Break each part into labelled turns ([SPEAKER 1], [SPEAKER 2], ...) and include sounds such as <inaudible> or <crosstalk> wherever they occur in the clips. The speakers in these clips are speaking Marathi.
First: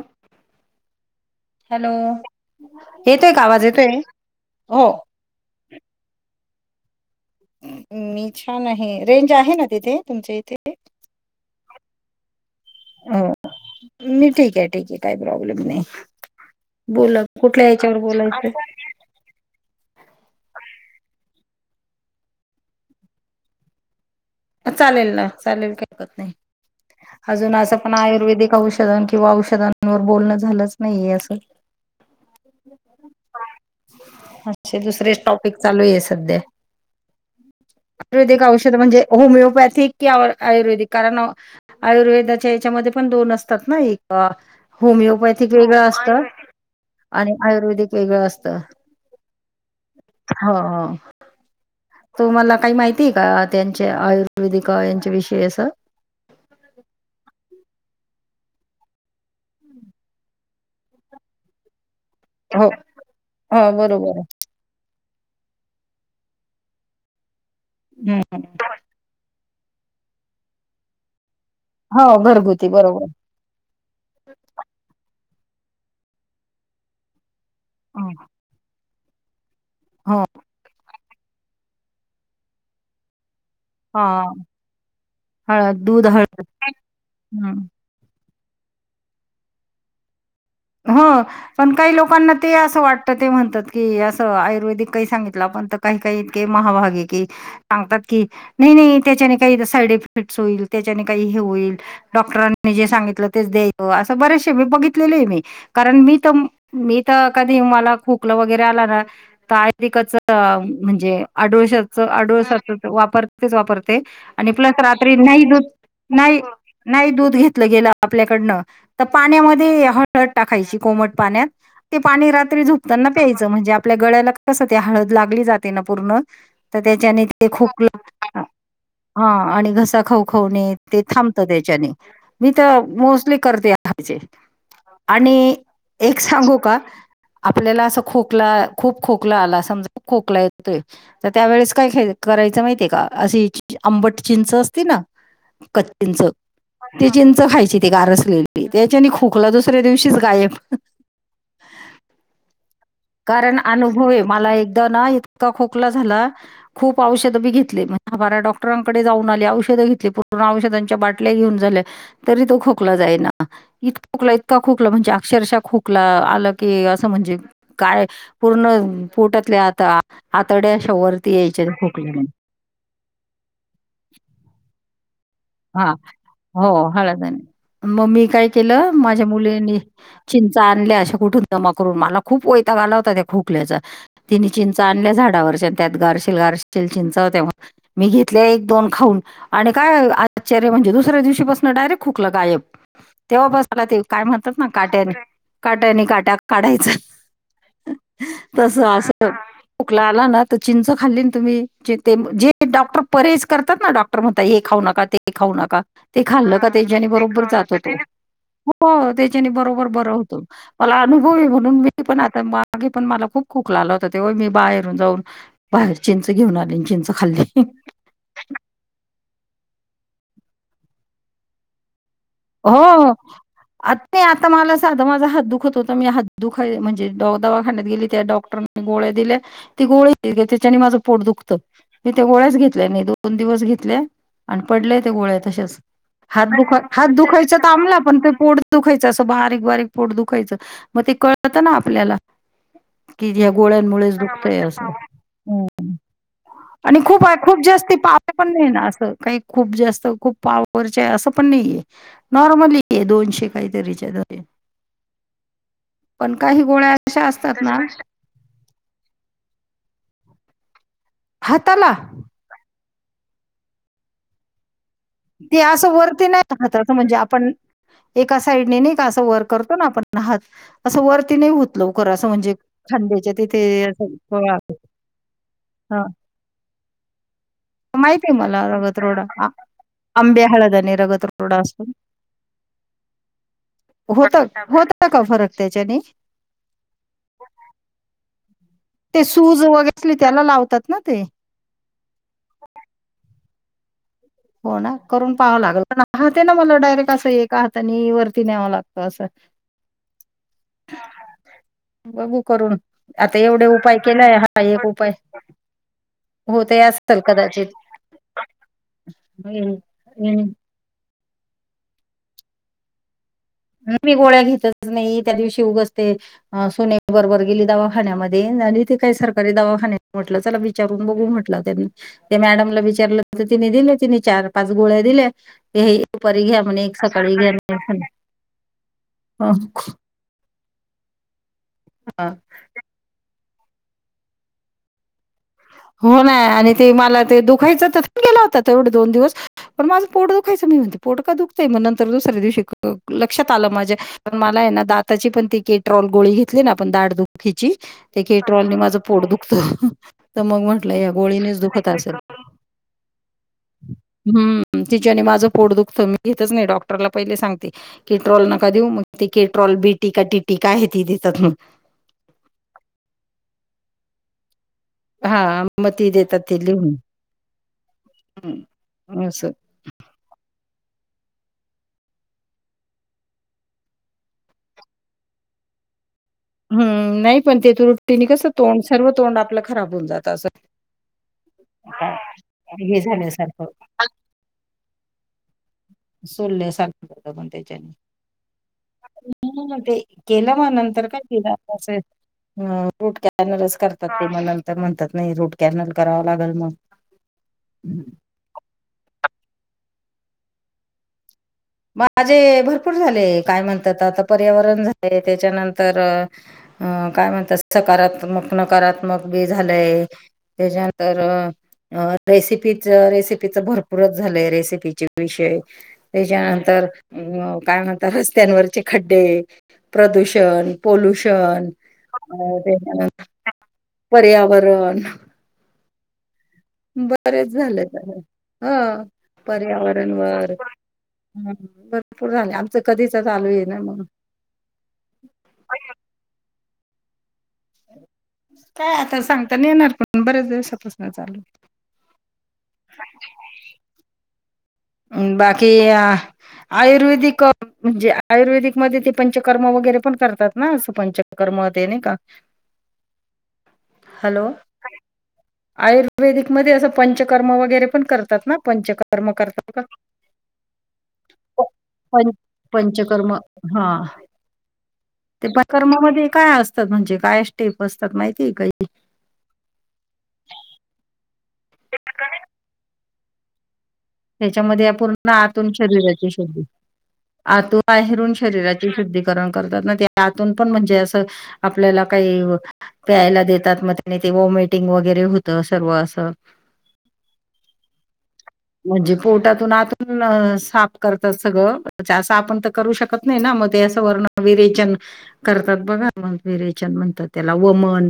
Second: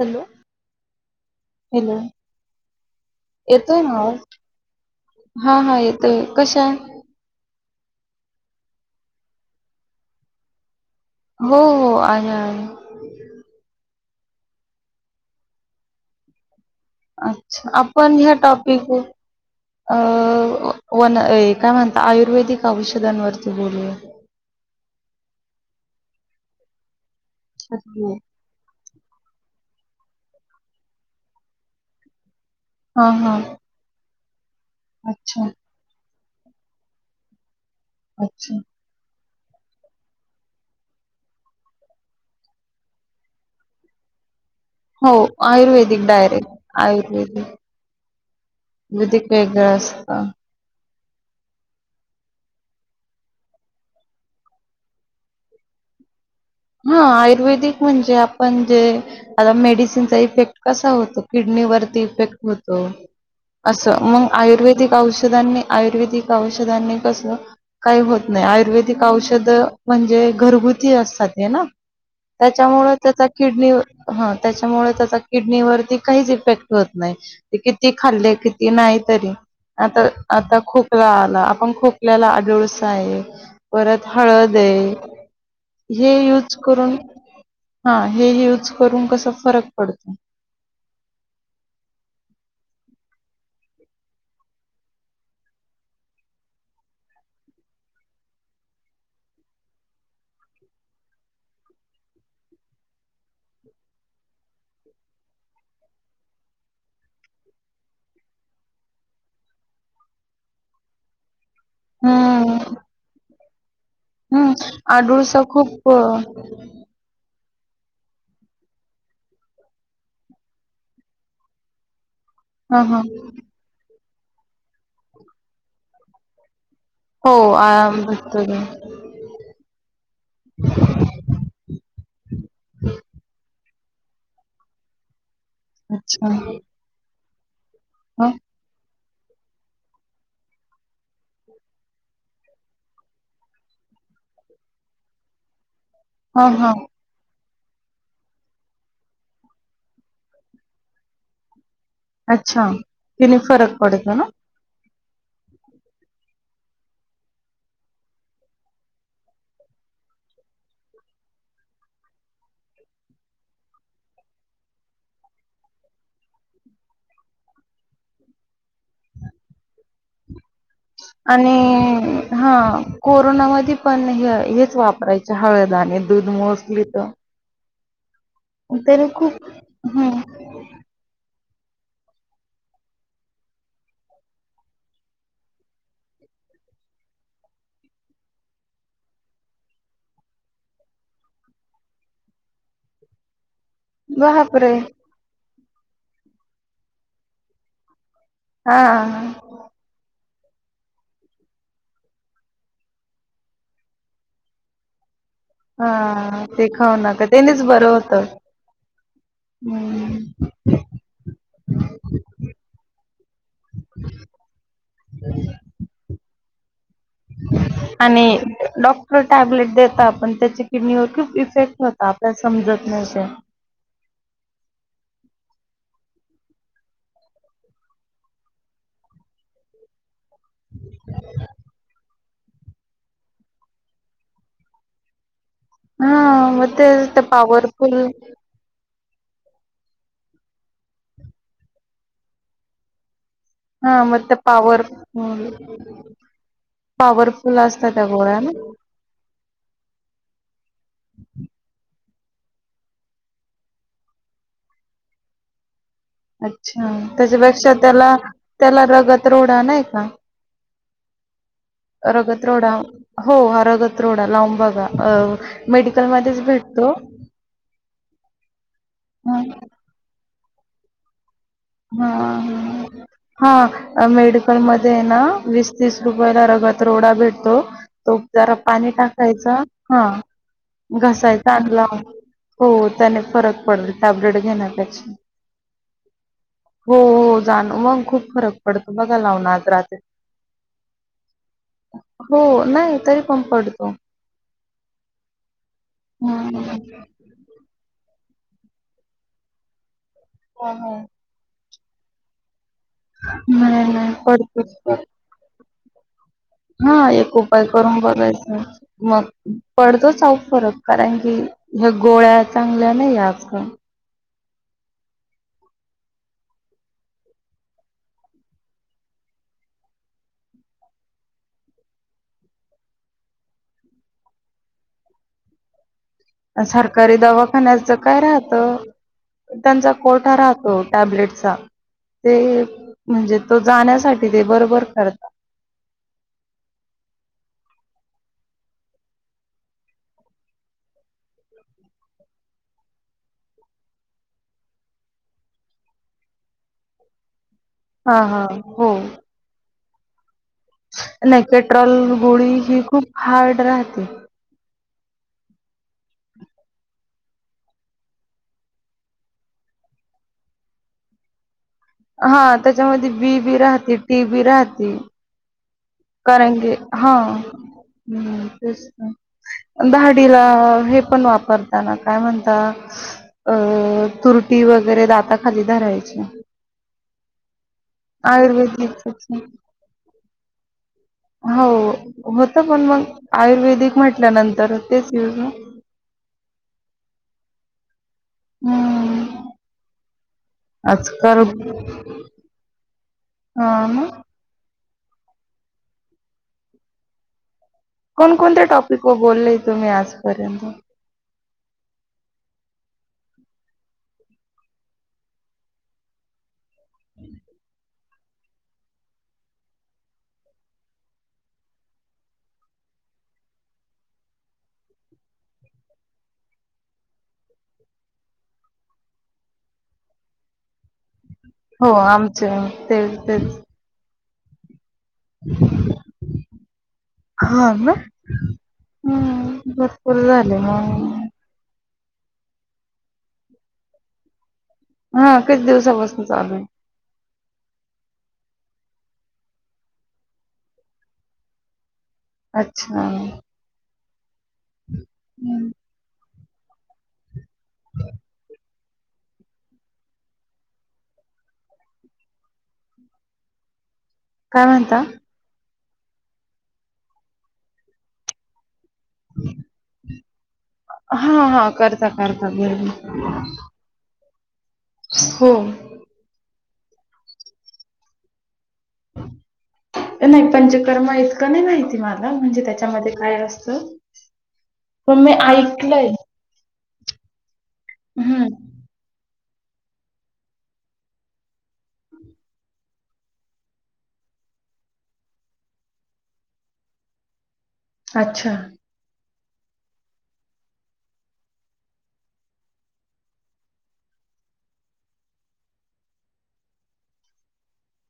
[SPEAKER 1] हॅलो
[SPEAKER 2] हॅलो येतोय का आवाज
[SPEAKER 1] ना
[SPEAKER 2] येतोय.
[SPEAKER 1] आवाज?
[SPEAKER 2] हो.
[SPEAKER 1] हा हा येतोय कशा
[SPEAKER 2] मी छान आहे रेंज आहे ना तिथे. तुमच्या इथे.
[SPEAKER 1] हो हो आहे आहे.
[SPEAKER 2] म ठीक आहे ठीके आहे काही प्रॉब्लेम नाही. बोला कुठल्या
[SPEAKER 1] अच्छा
[SPEAKER 2] याच्यावर
[SPEAKER 1] आपण ह्या
[SPEAKER 2] बोलायचं
[SPEAKER 1] टॉपिक अ वन एक काय म्हणता आयुर्वेदिक औषधांवरती बोलू या
[SPEAKER 2] चालेल ना चालेल हरकत नाही अजून असं पण
[SPEAKER 1] हो.
[SPEAKER 2] आयुर्वेदिक औषधन किंवा औषध वर बोलणं झालंच नाही असं
[SPEAKER 1] हा हा
[SPEAKER 2] असे दुसरेच
[SPEAKER 1] अच्छा
[SPEAKER 2] टॉपिक चालू आहे सध्या आयुर्वेदिक
[SPEAKER 1] अच्छा.
[SPEAKER 2] औषध म्हणजे होमिओपॅथिक कि आयुर्वेदिक कारण आयुर्वेदाच्या याच्यामध्ये पण दोन असतात ना एक
[SPEAKER 1] हो
[SPEAKER 2] होमिओपॅथिक वेगळं
[SPEAKER 1] आयुर्वेदिक
[SPEAKER 2] असत
[SPEAKER 1] डायरेक्ट
[SPEAKER 2] आणि
[SPEAKER 1] आयुर्वेदिक
[SPEAKER 2] आयुर्वेदिक वेगळं असतं
[SPEAKER 1] विधिक वेगळं अस असत
[SPEAKER 2] ह तुम्हाला काही माहितीय का त्यां आयुर्वेदिक यांच्या विषय अस
[SPEAKER 1] हा आयुर्वेदिक म्हणजे आता मेडिसिनचा इफेक्ट कसा होतो किडनीवरती <inaudible>
[SPEAKER 2] हो
[SPEAKER 1] होतो
[SPEAKER 2] हो
[SPEAKER 1] असे
[SPEAKER 2] बरोबर
[SPEAKER 1] मग आयुर्वेदिक औषध - आयुर्वेदिक औषधांनी कस काही होत
[SPEAKER 2] हम्म
[SPEAKER 1] नाही आयुर्वेदिक औषध म्हणजे घरगुती असतात
[SPEAKER 2] हो घरगुती
[SPEAKER 1] त्यामुळे
[SPEAKER 2] बरोबर.
[SPEAKER 1] त्याचा किडनी ह त्याच्यामुळे त्याचा किडनीवरती काहीच इफेक्ट होत नाही किती खाल्ले किती नाही तरी आता
[SPEAKER 2] हो
[SPEAKER 1] आता खोकला आला आपण खोकल्याला आडुलसा आहे
[SPEAKER 2] हा
[SPEAKER 1] परत हळद
[SPEAKER 2] हळद दूध
[SPEAKER 1] हे
[SPEAKER 2] हळद
[SPEAKER 1] यूज करून
[SPEAKER 2] हम्म.
[SPEAKER 1] हा हे यूज करून कसा फरक पडतो
[SPEAKER 2] हो पण काही लोकांना ते असं वाटत ते म्हणतात की असं आयुर्वेदिक काही सांगितलं पन काही काही इतके महाभागे की सांगतात की नाही नाही त्याच्याने काही साईड इफेक्ट होईल त्याच्याने काही हे होईल डॉक्टरांनी जे सांगितलं तेच द्यायच अस बरेच मी बघितलेले आहे मी कारण मी तर मी तर कधी मला खोकलं वगैरे आला ना की <unintelligible> म्हणजे आदुलश्याचा
[SPEAKER 1] हम्म
[SPEAKER 2] अडुळसा वापर वापर आणि
[SPEAKER 1] हम्म
[SPEAKER 2] प्लस रात्री
[SPEAKER 1] आडुळसा
[SPEAKER 2] नाही दूध
[SPEAKER 1] खूप
[SPEAKER 2] नाही नाही दूध घेत गेल आपल्याकडन त् पाण्यामध्ये हळद टाकायची कोमट पाण्यात पाणी रात्री
[SPEAKER 1] हा हा
[SPEAKER 2] झोपताना प्यायचं म्हणजे आपल्या गळ्याला कसं ते हळद लागली जाते ना पूर्ण तर त्याच्याने
[SPEAKER 1] हो
[SPEAKER 2] ते खूप
[SPEAKER 1] आराम भेटतो
[SPEAKER 2] <unintelligible>
[SPEAKER 1] की.
[SPEAKER 2] हा आणि घसा खवखवणे ते थांबत त्याच्याने मी तर मोस्टली करते हापाजे आणि एक
[SPEAKER 1] अच्छा
[SPEAKER 2] सांगू का आपल्याला असं
[SPEAKER 1] ह
[SPEAKER 2] खोकला खूप खोकला आला समजा खोकला येतोय तर त्यावेळेस काय करायच माहितीय का अस <unintelligible> बट चिंच असते ना कच चिंच
[SPEAKER 1] हा हा
[SPEAKER 2] ते चिंच खायची ते गारसलेली त्याच्याणे खोकला दुसऱ्या दिवशीच गायब
[SPEAKER 1] अच्छा तिने
[SPEAKER 2] कारण
[SPEAKER 1] फरक
[SPEAKER 2] अनुभव
[SPEAKER 1] पडतो
[SPEAKER 2] आहे
[SPEAKER 1] ना
[SPEAKER 2] मला एक इतका ना इतका खोकला झाला खूप औषध बी घेतले दहा बारा डॉक्टरांकडे जाऊन आली औष औषधांच्या बाटल्या घेऊन झाल्या तरी तो खोकला जाईन इतका खोकला इतका खोकला खोकलं म्हणजे अक्षरशः खोकला आलं की असं म्हणजे काय पूर्ण पोटतले आता आतड्या अशा वरती
[SPEAKER 1] आणि
[SPEAKER 2] यायच्या त्या खोकल्याने
[SPEAKER 1] हा कोरोनामध्ये पण हे हेच वापरायच हळदा
[SPEAKER 2] हा
[SPEAKER 1] आणि दूध मोस्टली
[SPEAKER 2] हो,
[SPEAKER 1] त
[SPEAKER 2] हळद-धणे. मग मी काय केलं माझ्या मुलींनी
[SPEAKER 1] हम्म
[SPEAKER 2] चिंचा आणल्या अशा कुठून जमा करून मला खूप वैताग आला होता त्या खोकल्याच तिने चिंच आणल्या झाडावरच्या त्यात गारशिलगार असतील चिंचा होत्या मी घेतले एक दोन खाऊन आणि काय आश्चर्य म्हणजे दुसऱ्या दिवशीपासून डायरेक्ट खोकला गायब तेव्हा पासण मला ते काय म्हणतात ना
[SPEAKER 1] बापरे
[SPEAKER 2] काट्यानी काट्यानी काट्या काढायचं तस
[SPEAKER 1] हा
[SPEAKER 2] असं खोकला आला ना... तर चिंच खाल्ली तुम्ही ते जे डॉक्टर परहेज करतात ना डॉक्टर म्हणता हे खाऊ नका ते.. ते खाऊ नका ते
[SPEAKER 1] हा
[SPEAKER 2] खाल्लं का
[SPEAKER 1] खाऊ
[SPEAKER 2] तेच्यानी
[SPEAKER 1] नका
[SPEAKER 2] बरोबर
[SPEAKER 1] त्यानेच
[SPEAKER 2] जात
[SPEAKER 1] बरं
[SPEAKER 2] होतो.
[SPEAKER 1] होतं
[SPEAKER 2] हो त्याच्याने बरोबर बरं
[SPEAKER 1] हम्म
[SPEAKER 2] होतो मला अनुभवी म्हणून मी पण आता मागे पण मला... खूप खोकला आला होता तेव्हा मी बाहेरून जाऊन बाहेर चिंच घेऊन आली चिंच खाल्ली....
[SPEAKER 1] आणि डॉक्टर टॅबलेट देत पण त्याच्या किडनीवर खूप इफेक्ट... आपण समजत नाहीस...
[SPEAKER 2] मी आता मला साधा माझा हात दुखत होता मी हात दुखा म्हणजे डवा दवाखानण्यात गेली त्या डॉक्टरने गोळे... दिल्या ती गोळी त्याच्या माझं पोट दुखत... मी ते गोळ्याच घेतले नाही दोन दिवस घेतले आणि पडले ते गोळे तसेच
[SPEAKER 1] हा
[SPEAKER 2] हात
[SPEAKER 1] मग
[SPEAKER 2] दुख...
[SPEAKER 1] ते
[SPEAKER 2] हात
[SPEAKER 1] ते
[SPEAKER 2] दुखायचा थांबला
[SPEAKER 1] पॉवरफुल
[SPEAKER 2] पण ते पोट दुखायच. जसं बारीक बारीक पोट दुखायचं मग ते कळत ना आपल्याला.... की ह्या
[SPEAKER 1] हा
[SPEAKER 2] गोळ्यांमुळेच
[SPEAKER 1] मग त्या
[SPEAKER 2] दुखतय
[SPEAKER 1] पॉवर
[SPEAKER 2] असत. आणि खूप आहे
[SPEAKER 1] पॉवरफुल
[SPEAKER 2] खूप
[SPEAKER 1] असतात
[SPEAKER 2] जास्त
[SPEAKER 1] त्या
[SPEAKER 2] पावर
[SPEAKER 1] गोळ्या
[SPEAKER 2] पण नाही ना असं काही खूप जास्त खूप पावर चे आहे असं पण नाही आहे. नॉर्मली ये दोनशे काहीतरीच्या... पण काही
[SPEAKER 1] अच्छा
[SPEAKER 2] गोळ्या अशा असतात
[SPEAKER 1] त्याच्यापेक्षा
[SPEAKER 2] ना
[SPEAKER 1] त्याला त्याला रगत रोडा नाही का?
[SPEAKER 2] हाताला
[SPEAKER 1] रगत रोडा हो हा रगत रोडा लांब बघा... अ
[SPEAKER 2] ती असं वरती
[SPEAKER 1] मेडिकलमध्येच
[SPEAKER 2] नाहीत
[SPEAKER 1] भेटतो
[SPEAKER 2] म्हणजे आपण... एका साईडने नाही का असं
[SPEAKER 1] हा
[SPEAKER 2] वर करतो ना आपणात असं वर..
[SPEAKER 1] हा
[SPEAKER 2] तिथे
[SPEAKER 1] हा
[SPEAKER 2] असं
[SPEAKER 1] मेडिकल मध्ये ना वीस तीस रुपयाला रगत... रोडा भेटतो. तो
[SPEAKER 2] माहितीय
[SPEAKER 1] जरा
[SPEAKER 2] मला
[SPEAKER 1] पाणी
[SPEAKER 2] रगत रोडा
[SPEAKER 1] टाकायचा हा
[SPEAKER 2] आंबे हळद आणि रगत
[SPEAKER 1] घसायचा
[SPEAKER 2] रोडा असतो
[SPEAKER 1] लाव्हायचा हो त्याने फरक पडल
[SPEAKER 2] होत
[SPEAKER 1] टॅब्लेट घेण्या
[SPEAKER 2] होता
[SPEAKER 1] पेक्षा...
[SPEAKER 2] का फरक त्याच्याने
[SPEAKER 1] हो जाण मग खूप फरक पडत... बघा
[SPEAKER 2] ते
[SPEAKER 1] लावून
[SPEAKER 2] सूज
[SPEAKER 1] आज
[SPEAKER 2] वगैरे
[SPEAKER 1] रात्री
[SPEAKER 2] असली त्याला लावतात ना ते
[SPEAKER 1] हो नाही तरी प.. पडतो.
[SPEAKER 2] हो ना करून पाहावं लागल पण आहात ते ना मला
[SPEAKER 1] हम्म
[SPEAKER 2] डायरेक्ट असं एक हातानी आणि वर.. ते न्यावा लागत असं...
[SPEAKER 1] ह ह...
[SPEAKER 2] बघू करून आता एवढे
[SPEAKER 1] नाही
[SPEAKER 2] उपाय
[SPEAKER 1] नाही
[SPEAKER 2] केलाय हा
[SPEAKER 1] पडतोच
[SPEAKER 2] एक
[SPEAKER 1] पडतो
[SPEAKER 2] उपाय... होतही
[SPEAKER 1] हा
[SPEAKER 2] असेल
[SPEAKER 1] एक उपाय
[SPEAKER 2] कदाचित
[SPEAKER 1] करून बघायच. मग पडतो चऊ फरक कारण की ह गोळ्या चांगल्या नाही आज..
[SPEAKER 2] मी गोळ्या घेत. त्या दिवशी उगाच असते सोन्या बरोबर गेली दवाखान्यामध्ये झाली होती सरकारी.. त्या विचारून ब म्हट मॅडमला विचार त दिलं ति चार पा... गोळ्या दिले हे.... दुपारी घ्या म्हणे एक
[SPEAKER 1] सरकारी
[SPEAKER 2] सकाळी घ्या
[SPEAKER 1] दवाखान्याचं काय राहत.
[SPEAKER 2] म्हणे
[SPEAKER 1] त्यांचा कोठा राहतो टॅबलेटचा ते म्हणजे.... तो जाण्यासाठी ते बरोबर करता.
[SPEAKER 2] हो ना आणि ते मला ते दुखायचं पण गेला होता तेवढे दोन दिवस पण माझं पोट दुखायचं... पोट का दुखतय दुसऱ्या दिवशी लक्ष्यात आल माझ्या मला आहे ना दाताची कॅप.... केट्रॉल गोळी घेतली ना आपण दाटदुखीची
[SPEAKER 1] हा
[SPEAKER 2] ते
[SPEAKER 1] हा
[SPEAKER 2] केट्रॉल
[SPEAKER 1] हो
[SPEAKER 2] माझं पोट दुखत... तर मग म्हटलं या
[SPEAKER 1] नाही
[SPEAKER 2] गोळीनेच दुखत अस
[SPEAKER 1] पेट्रोल
[SPEAKER 2] असल
[SPEAKER 1] गोळी ही खूप हार्ड राहते
[SPEAKER 2] हम्म... तीच्याने माझ पोट दुखत मी घेतच नाही डॉक्टरला पहिले सांगते केट्रोल नका देऊ.. टिटी का टिटी का आहे ती देतात मग...
[SPEAKER 1] हा त्याच्यामध्ये बी बी राहते टी बी राहते.
[SPEAKER 2] हा.
[SPEAKER 1] कारण की हा
[SPEAKER 2] हं, असं.
[SPEAKER 1] तेच दहाडीला... हे पण वापरताना काय म्हणत... अ तुरटी वगैरे दाताखाली धरायची.
[SPEAKER 2] हम्म नाही पण तेथ रुट्टीने कसं तोंड सर्व
[SPEAKER 1] आयुर्वेदिकच
[SPEAKER 2] तोंड आपलं खराब होऊन जात असं
[SPEAKER 1] हो
[SPEAKER 2] काय
[SPEAKER 1] होत पण
[SPEAKER 2] हे
[SPEAKER 1] मग
[SPEAKER 2] झाल्यासारखं,
[SPEAKER 1] आयुर्वेदिक म्हटल्यानंतर तेच य
[SPEAKER 2] सोलल्या सख कर पण त्याच्यानी.
[SPEAKER 1] हम.
[SPEAKER 2] ते केलं म नंतर काय
[SPEAKER 1] आजकाल
[SPEAKER 2] दिलंं. ह फूट
[SPEAKER 1] हा
[SPEAKER 2] कॅनरस
[SPEAKER 1] ना
[SPEAKER 2] करतात तमनं तर म्हणतात नाही रूट कॅनल कराव लागल मग
[SPEAKER 1] कोण कोणतेया टॉपिक व बोलले तुम्ही आजपर्यंत
[SPEAKER 2] माझे भरपूर झाले काय म्हणतात आता पर्यावरण झाले. त्याच्यानंतर अं काय म्हणतात सकारात्मक, नकारात्मक बी झालंय, त्याच्यानंतर अ रेसिपीच रेसिपीच भरपूरच झालंय रेसिपीचे विषय त्याच्या तर अ काय म्हणत रस्त्यांवरचे खड्डे, प्रदूषण पोल्युशन,
[SPEAKER 1] हो आमचे तेच
[SPEAKER 2] त्याच्यानंतर
[SPEAKER 1] तेच
[SPEAKER 2] पर्यावरण
[SPEAKER 1] <inaudible>
[SPEAKER 2] बरेच
[SPEAKER 1] हा
[SPEAKER 2] झालंय
[SPEAKER 1] ना
[SPEAKER 2] तर ह
[SPEAKER 1] हम्म
[SPEAKER 2] पर्यावरण
[SPEAKER 1] भरपूर
[SPEAKER 2] व
[SPEAKER 1] झाले मग
[SPEAKER 2] हम भरपूर झाले आमचं कधीच चालू आहे ना म्हणून
[SPEAKER 1] हा कच दिवसापासून चालू आहे.
[SPEAKER 2] काय आता सांगताना येणार पण बऱ्याच दिवसापासून चालूये.
[SPEAKER 1] अच्छा.
[SPEAKER 2] बाकी आयुर्वेदिक म्हणजे आयुर्वेदिक मध्ये ते पंचकर्म वगैरे पण करतात ना. असं पंचकर्म ते नाही का?
[SPEAKER 1] <unintelligible> काय म्हणता?
[SPEAKER 2] आयुर्वेदिकमध्येध्ये असं पंचकर्म वगैरे पण करतात ना पंचकर्म करतात.
[SPEAKER 1] हा हा करता
[SPEAKER 2] पं
[SPEAKER 1] करता गरबी
[SPEAKER 2] पंचकर्म हा. ते
[SPEAKER 1] हो.
[SPEAKER 2] पण कर्मामध्ये काय असतात म्हणजे काय स्टेप असतात माहितीय का?
[SPEAKER 1] नाही पंचकर्मा इतकं नाही माहिती मला म्हणजे त्याच्यामध्ये काय असतं?
[SPEAKER 2] त्याच्यामध्ये
[SPEAKER 1] पण
[SPEAKER 2] पूर्ण
[SPEAKER 1] मी
[SPEAKER 2] आतून
[SPEAKER 1] ऐकलंय
[SPEAKER 2] शरीराची शोधी आ तू बाहेरून
[SPEAKER 1] हम्म
[SPEAKER 2] शरीराची शुद्धी करम करतात ना ते आतून पण म्हणजे असं आपल्याला काही प्यायला देतात म तेनी ते ओमिटिंग वगैरे होतं सर्व असं
[SPEAKER 1] अच्छा.
[SPEAKER 2] म्हणजे पोटातून आतून साप करतात सगळं त्या असं आपण तर करू शकत नाही ना मग ते ण विरेचन करतात बघा. विरेचन म्हणतात त्याला वमन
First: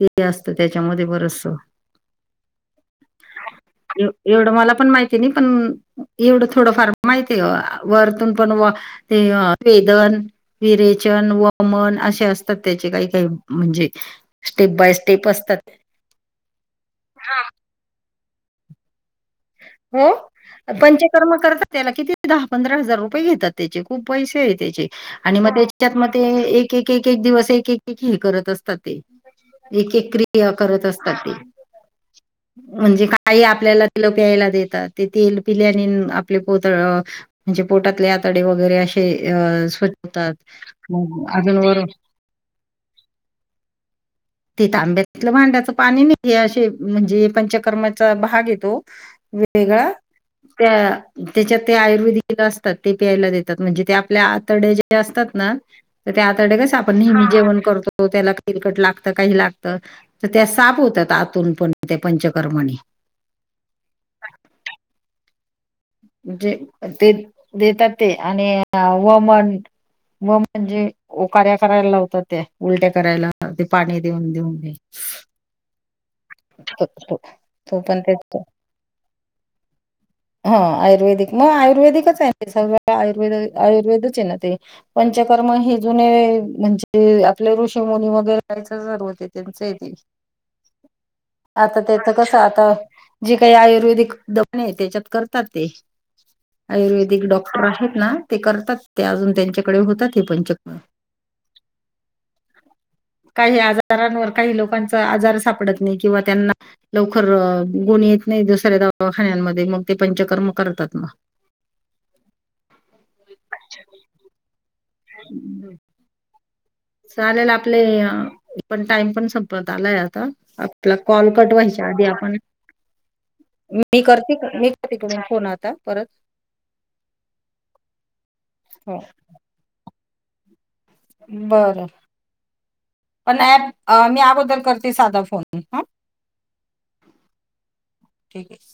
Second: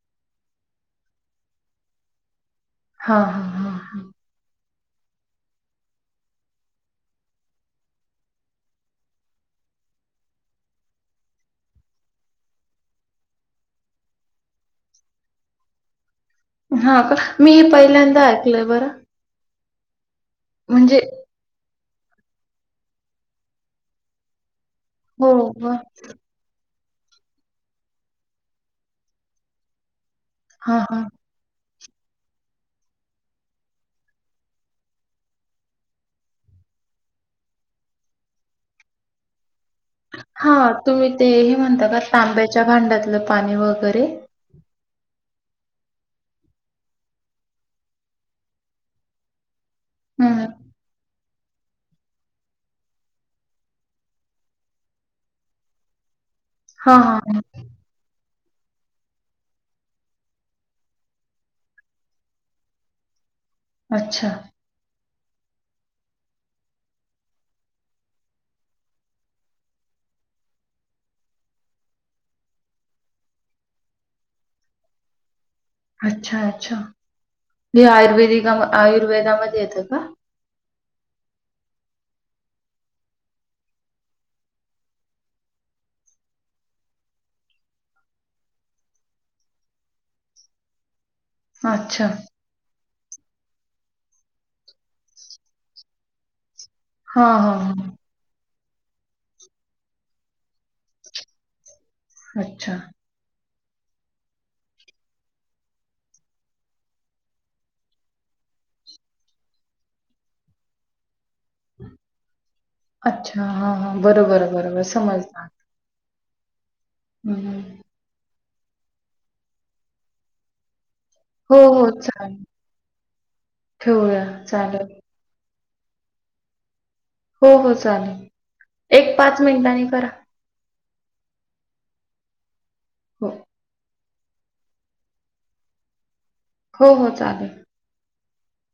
[SPEAKER 2] ते असतं त्याच्यामध्ये बरसं.
[SPEAKER 1] हा हा
[SPEAKER 2] एवढं मला पण माहिती नाही पण एवढं थोडं फार माहिती वरतून पण ते वेद चन, वमन अशे असतात त्याचे काही-काही म्हणजे स्टेप बाय से तेपसतात.
[SPEAKER 1] हा का? मी हे पहिल्यांदा ऐकलय बरं.
[SPEAKER 2] हो
[SPEAKER 1] म्हणजे
[SPEAKER 2] पंचकर्म करता त्याला किती दहा-पंधरा हजार रुपये घेतात त्याचे. खूप पैसे आहे त्याचे
[SPEAKER 1] हो
[SPEAKER 2] आणि मग
[SPEAKER 1] ब
[SPEAKER 2] त्याच्यात मग ते ए एक दिवस एक-एक हे करत असतात ते. एक-एक क्रि
[SPEAKER 1] हा
[SPEAKER 2] करत
[SPEAKER 1] हा
[SPEAKER 2] असतात ते. म्हणजे काही आपल्याला प्यायला देतात. ते तेल पिल्याने आपले पोत म्हणजे पोटातले आतडे वगैरे अशे हे अ स्वच्छ होतात.
[SPEAKER 1] हा तुम्ही
[SPEAKER 2] मग
[SPEAKER 1] ते हे
[SPEAKER 2] अजून वर
[SPEAKER 1] म्हणता का, तांब्याच्या भांड्यातलं पाणी वगैरे?
[SPEAKER 2] ते तांब्यातलं भांड्याचं पाणी नाही, असे म्हणजे पंचकर्माचा भाग येतो वेगळा,
[SPEAKER 1] हम्म
[SPEAKER 2] त्या त्याच्यात ते आयुर्वेदिक असतात ते प्यायला दात म्हणजे ते आपल्या आतड जे असतात ना. त्या आताडे कस
[SPEAKER 1] हा
[SPEAKER 2] आपण
[SPEAKER 1] हा
[SPEAKER 2] नेहमी
[SPEAKER 1] हा.
[SPEAKER 2] जेवण करतो त्याला किरकट लागतो. काही लागत तर त्या साप होतात आतून पण त्या पंचकर्माने
[SPEAKER 1] अच्छा.
[SPEAKER 2] जे ते देतात ते आणि वमन व म्हणजे ओकार्या करायला लावतात ते उलट्या करायला ते पाणी देऊन देऊन.
[SPEAKER 1] अच्छा अच्छा.
[SPEAKER 2] तो तो, तो
[SPEAKER 1] हे
[SPEAKER 2] पण तेच
[SPEAKER 1] आयुर्वेदिका आयुर्वेदामध्ये येतं का?
[SPEAKER 2] हा आयुर्वेदिक मग आयुर्वेदिकच आहे सग आयुर्वेद आयुर्वेदच आहे ना ते पंचकर्म ही जुने म्हणजे आपले ऋषी मुनी वगैरे रायच सर होते त्यांच येथ
[SPEAKER 1] <inaudible>
[SPEAKER 2] आता
[SPEAKER 1] अच्छा.
[SPEAKER 2] त्याच कस आता जी काही आयुर्वेदिक दखणे त्याच्यात करतात. ते आयुर्वेदिक
[SPEAKER 1] हां, हां,
[SPEAKER 2] डॉक्टर
[SPEAKER 1] हां.
[SPEAKER 2] आहेत ना ते करतात. ते अजून त्यांच्याकडे होतात हे पंचकम
[SPEAKER 1] अच्छा.
[SPEAKER 2] काही आजारांवर काही लोकांचा आजार सापडत नाही किंवा त्यांना लवकर गुणी येत नाही. दुसऱ्या दवाखान्यांमध्ये मग ते पंचकर्म करतात नाग
[SPEAKER 1] अच्छा हा हा बरोबर बरोबर. समजलं.
[SPEAKER 2] हम्म.
[SPEAKER 1] हं,
[SPEAKER 2] चालेल
[SPEAKER 1] हं.
[SPEAKER 2] आपले पण टाइम पण संपत आलाय आता आपला कॉल
[SPEAKER 1] हो,
[SPEAKER 2] कटवायच्या
[SPEAKER 1] हो.
[SPEAKER 2] आधी
[SPEAKER 1] चालेल.
[SPEAKER 2] आपण मी
[SPEAKER 1] ठेवूया.
[SPEAKER 2] करते मी
[SPEAKER 1] चालेल.
[SPEAKER 2] करते क फोन आता परत.
[SPEAKER 1] हो हो चालेल
[SPEAKER 2] हो
[SPEAKER 1] एक पाच मिनिटांनी करा.
[SPEAKER 2] बरं
[SPEAKER 1] हो.
[SPEAKER 2] पण ऍप मी याबद्दल करते साधा फोन ह
[SPEAKER 1] हो हो चालेल.
[SPEAKER 2] ठीक आहे.